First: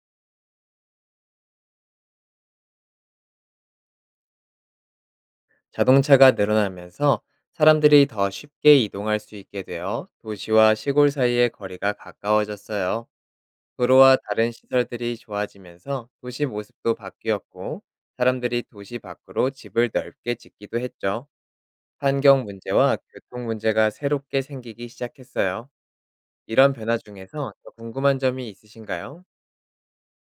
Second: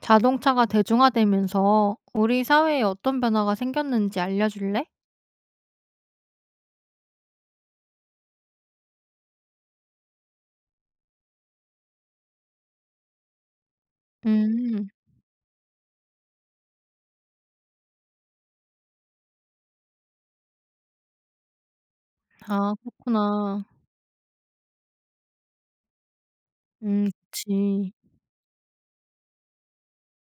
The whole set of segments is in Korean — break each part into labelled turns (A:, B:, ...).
A: 자동차가 대중화되면서 우리 사회에 어떤 변화가 생겼는지 알려줄래?
B: 자동차가 늘어나면서 사람들이 더 쉽게 이동할 수 있게 되어 도시와 시골 사이의 거리가 가까워졌어요. 도로와 다른
A: 음,
B: 시설들이 좋아지면서 도시 모습도 바뀌었고, 사람들이 도시 밖으로 집을 넓게 짓기도 했죠. 환경
A: 아,
B: 문제와 교통
A: 그렇구나.
B: 문제가 새롭게 생기기 시작했어요. 이런 변화
A: 음,
B: 중에서 더
A: 그치.
B: 궁금한 점이 있으신가요?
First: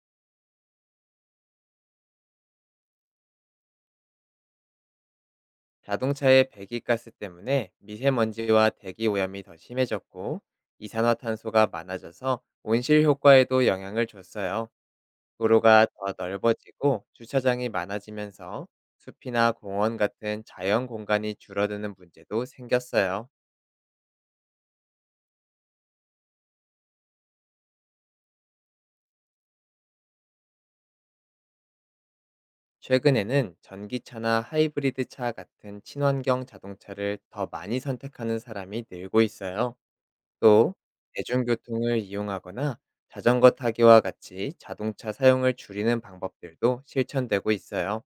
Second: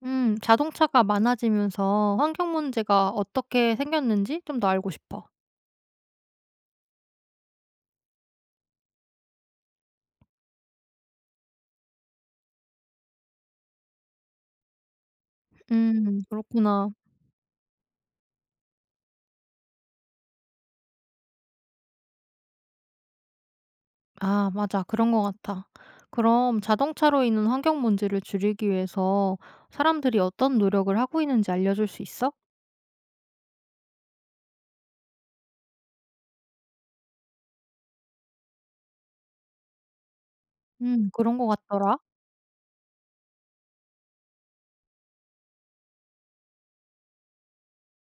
A: 자동차가 많아지면서 환경 문제가 어떻게 생겼는지 좀 더 알고 싶어.
B: 자동차의 배기가스 때문에 미세먼지와 대기 오염이 더 심해졌고, 이산화탄소가 많아져서 온실 효과에도 영향을 줬어요. 도로가 더
A: 그렇구나.
B: 넓어지고 주차장이 많아지면서 숲이나 공원 같은 자연 공간이 줄어드는 문제도 생겼어요.
A: 아, 맞아. 그런 것 같아. 그럼 자동차로 인한 환경 문제를 줄이기 위해서 사람들이 어떤 노력을 하고 있는지 알려줄 수 있어?
B: 최근에는 전기차나 하이브리드 차 같은 친환경 자동차를 더 많이 선택하는 사람이 늘고 있어요. 또,
A: 그런 것 같더라.
B: 대중교통을 이용하거나 자전거 타기와 같이 자동차 사용을 줄이는 방법들도 실천되고 있어요.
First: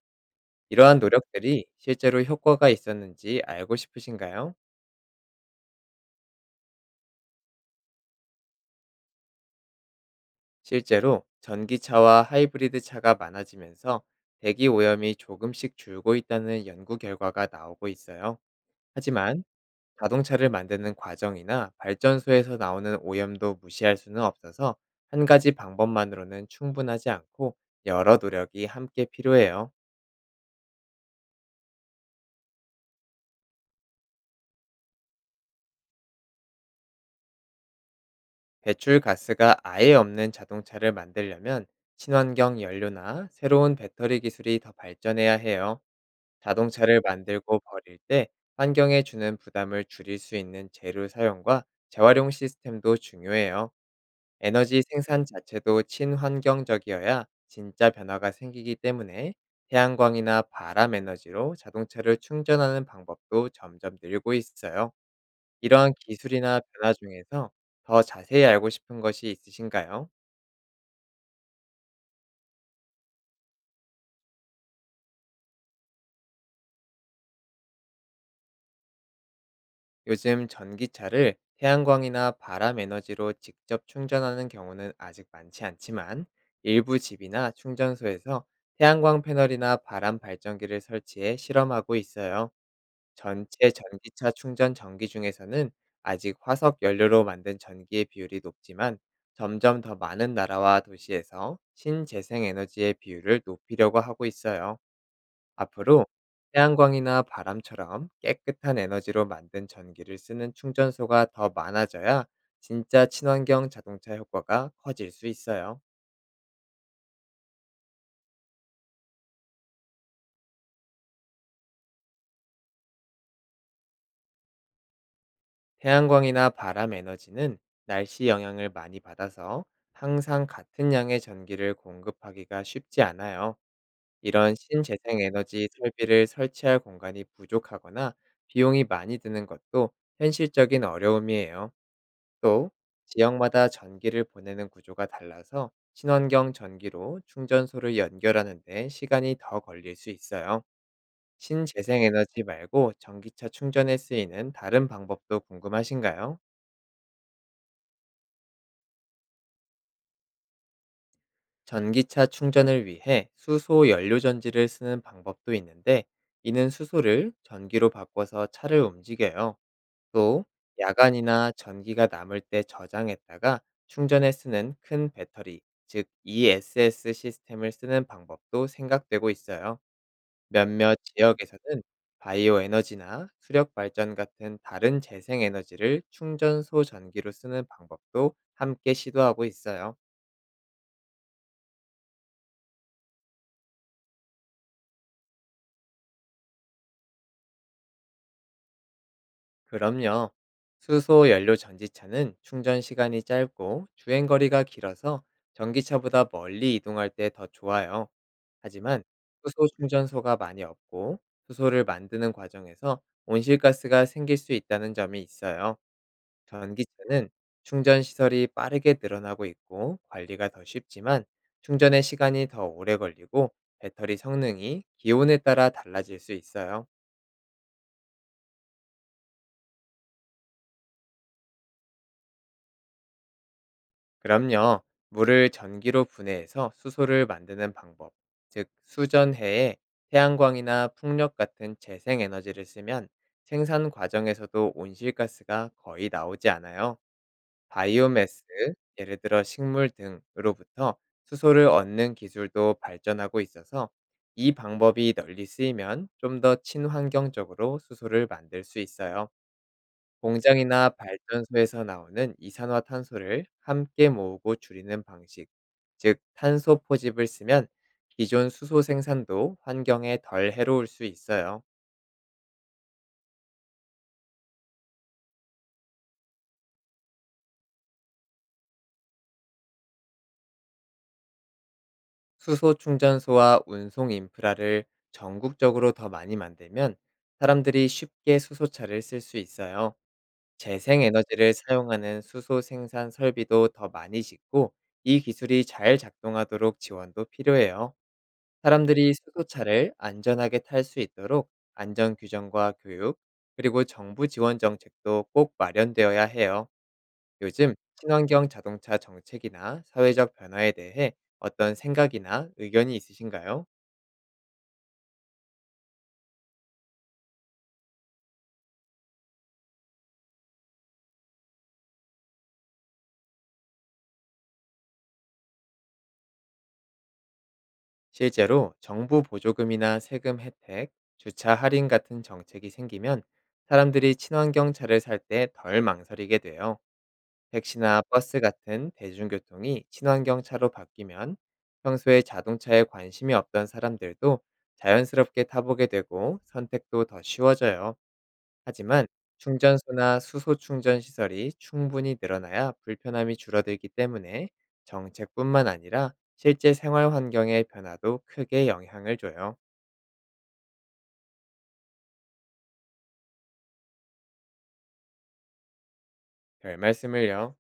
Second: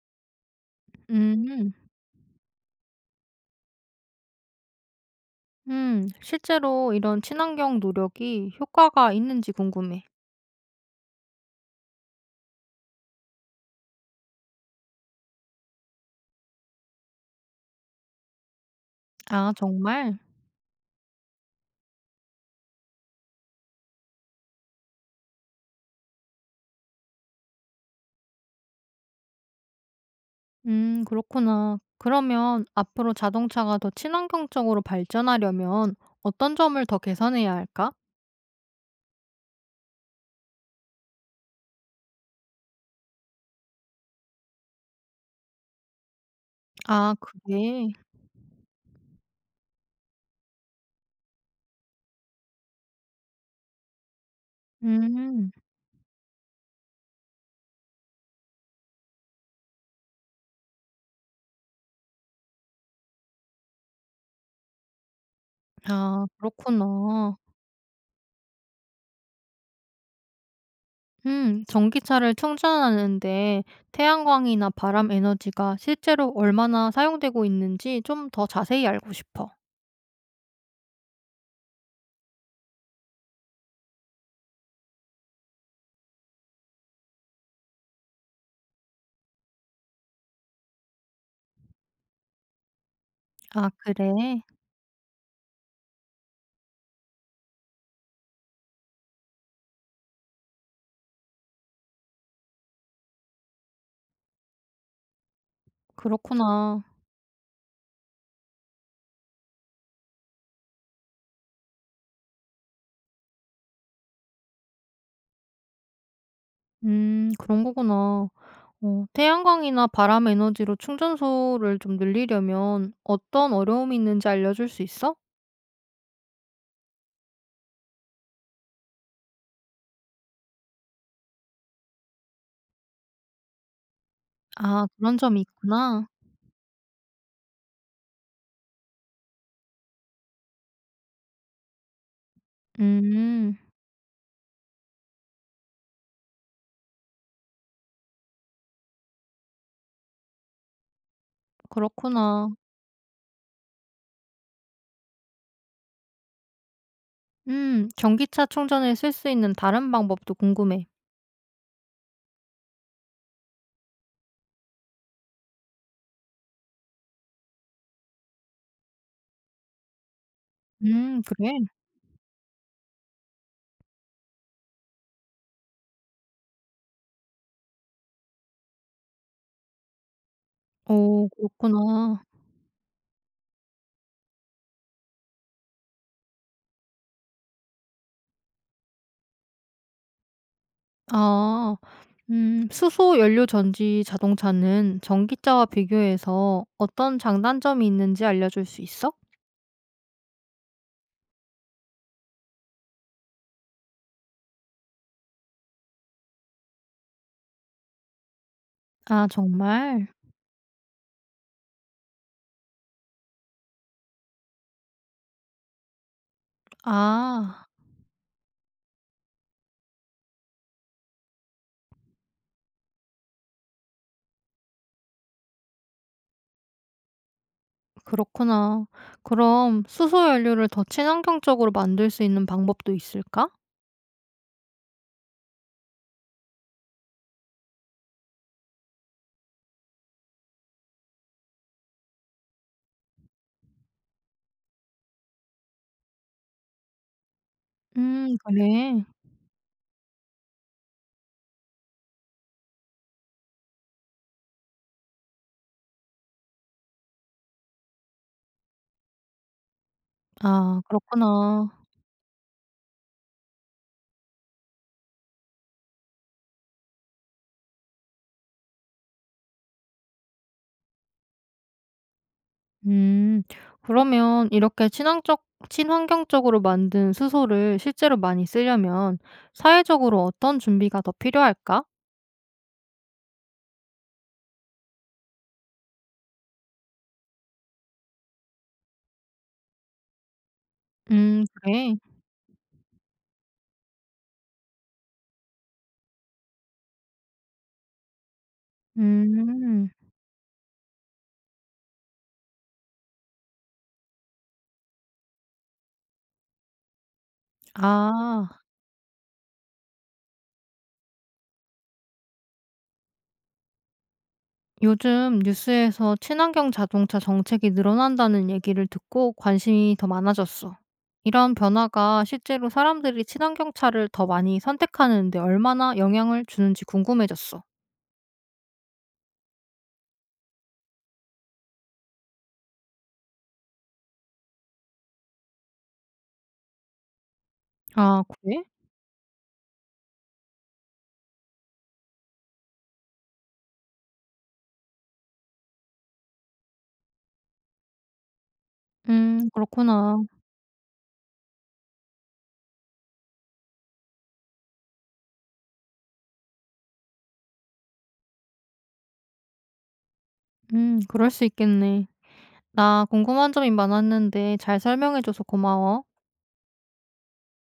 B: 이러한 노력들이
A: 음.
B: 실제로 효과가 있었는지 알고 싶으신가요?
A: 실제로 이런 친환경 노력이 효과가 있는지 궁금해.
B: 실제로 전기차와 하이브리드 차가 많아지면서 대기 오염이 조금씩 줄고 있다는 연구 결과가 나오고 있어요. 하지만
A: 아, 정말?
B: 자동차를 만드는 과정이나 발전소에서 나오는 오염도 무시할 수는 없어서, 한 가지 방법만으로는 충분하지 않고 여러 노력이 함께 필요해요.
A: 그렇구나. 그러면 앞으로 자동차가 더 친환경적으로 발전하려면 어떤 점을 더 개선해야 할까?
B: 배출 가스가 아예 없는 자동차를 만들려면 친환경 연료나 새로운 배터리 기술이 더 발전해야 해요. 자동차를
A: 아,
B: 만들고
A: 그게.
B: 버릴 때 환경에 주는 부담을 줄일 수 있는 재료 사용과 재활용 시스템도 중요해요. 에너지 생산
A: 음,
B: 자체도 친환경적이어야 진짜 변화가 생기기 때문에, 태양광이나 바람 에너지로 자동차를 충전하는 방법도 점점 늘고 있어요. 이러한
A: 아,
B: 기술이나 변화
A: 그렇구나.
B: 중에서 더 자세히 알고 싶은 것이 있으신가요?
A: 전기차를 충전하는데 태양광이나 바람 에너지가 실제로 얼마나 사용되고 있는지 좀 더 자세히 알고 싶어.
B: 요즘 전기차를 태양광이나 바람 에너지로 직접 충전하는 경우는 아직 많지 않지만, 일부 집이나 충전소에서 태양광 패널이나 바람 발전기를 설치해 실험하고 있어요.
A: 아,
B: 전체
A: 그래.
B: 전기차 충전 전기 중에서는 아직 화석 연료로 만든 전기의 비율이 높지만, 점점 더 많은 나라와 도시에서 신재생 에너지의 비율을 높이려고 하고 있어요. 앞으로
A: 그렇구나.
B: 태양광이나 바람처럼 깨끗한 에너지로 만든 전기를 쓰는 충전소가 더 많아져야 진짜 친환경 자동차 효과가 커질 수 있어요.
A: 그런 거구나. 태양광이나 바람 에너지로 충전소를 좀 늘리려면 어떤 어려움이 있는지 알려줄 수 있어?
B: 태양광이나 바람 에너지는 날씨 영향을 많이 받아서 항상 같은 양의 전기를 공급하기가 쉽지 않아요. 이런
A: 아, 그런
B: 신재생
A: 점이
B: 에너지
A: 있구나.
B: 설비를 설치할 공간이 부족하거나 비용이 많이 드는 것도 현실적인 어려움이에요. 또,
A: 음
B: 지역마다 전기를 보내는 구조가 달라서 친환경 전기로 충전소를 연결하는 데 시간이 더 걸릴 수 있어요. 신재생에너지
A: 그렇구나.
B: 말고 전기차 충전에 쓰이는 다른 방법도 궁금하신가요?
A: 전기차 충전에 쓸 수 있는 다른 방법도 궁금해.
B: 전기차 충전을 위해 수소 연료 전지를 쓰는 방법도 있는데, 이는 수소를 전기로 바꿔서 차를 움직여요. 또, 야간이나
A: 그래?
B: 전기가 남을 때 저장했다가 충전에 쓰는 큰 배터리, 즉 ESS 시스템을 쓰는 방법도 생각되고 있어요. 몇몇
A: 오,
B: 지역에서는
A: 그렇구나.
B: 바이오 에너지나 수력 발전 같은 다른 재생 에너지를 충전소 전기로 쓰는 방법도 함께 시도하고 있어요.
A: 아, 수소 연료 전지 자동차는 전기차와 비교해서 어떤 장단점이 있는지 알려줄 수 있어?
B: 그럼요. 수소 연료 전지차는 충전 시간이 짧고 주행 거리가 길어서 전기차보다 멀리 이동할 때 더 좋아요. 하지만
A: 아,
B: 수소
A: 정말?
B: 충전소가 많이 없고, 수소를 만드는 과정에서 온실가스가 생길 수 있다는 점이 있어요. 전기차는
A: 아.
B: 충전 시설이 빠르게 늘어나고 있고 관리가 더 쉽지만, 충전의 시간이 더 오래 걸리고 배터리 성능이 기온에 따라 달라질 수 있어요.
A: 그렇구나. 그럼 수소연료를 더 친환경적으로 만들 수 있는 방법도 있을까?
B: 그럼요. 물을 전기로 분해해서 수소를 만드는 방법, 즉 수전해에 태양광이나 풍력 같은 재생 에너지를 쓰면 생산 과정에서도 온실가스가 거의 나오지 않아요. 바이오매스,
A: 그래.
B: 예를 들어 식물 등으로부터 수소를 얻는 기술도 발전하고 있어서 이 방법이 널리 쓰이면 좀 더 친환경적으로 수소를 만들 수 있어요.
A: 아,
B: 공장이나
A: 그렇구나.
B: 발전소에서 나오는 이산화탄소를 함께 모으고 줄이는 방식, 즉 탄소 포집을 쓰면 기존 수소 생산도 환경에 덜 해로울 수 있어요.
A: 음, 그러면 이렇게 친환경적으로 만든 수소를 실제로 많이 쓰려면 사회적으로 어떤 준비가 더 필요할까?
B: 수소 충전소와 운송 인프라를 전국적으로 더 많이 만들면 사람들이 쉽게 수소차를 쓸 수 있어요. 재생 에너지를
A: 그래.
B: 사용하는 수소 생산 설비도 더 많이 짓고, 이 기술이 잘 작동하도록 지원도 필요해요. 사람들이
A: 음,
B: 수소차를 안전하게 탈 수 있도록 안전 규정과 교육, 그리고 정부 지원 정책도 꼭 마련되어야 해요. 요즘 친환경
A: 아.
B: 자동차 정책이나 사회적 변화에 대해 어떤 생각이나 의견이 있으신가요?
A: 요즘 뉴스에서 친환경 자동차 정책이 늘어난다는 얘기를 듣고 관심이 더 많아졌어. 이런 변화가 실제로 사람들이 친환경 차를 더 많이 선택하는데 얼마나 영향을 주는지 궁금해졌어.
B: 실제로 정부 보조금이나 세금 혜택, 주차 할인 같은 정책이 생기면 사람들이 친환경 차를 살 때 덜 망설이게 돼요. 택시나
A: 아,
B: 버스
A: 그래?
B: 같은 대중교통이 친환경 차로 바뀌면 평소에 자동차에 관심이 없던 사람들도 자연스럽게 타보게 되고 선택도 더 쉬워져요. 하지만
A: 그렇구나.
B: 충전소나 수소 충전 시설이 충분히 늘어나야 불편함이 줄어들기 때문에 정책뿐만 아니라 실제 생활 환경의 변화도 크게 영향을 줘요.
A: 그럴 수 있겠네. 나 궁금한 점이 많았는데 잘 설명해줘서 고마워.
B: 별 말씀을요.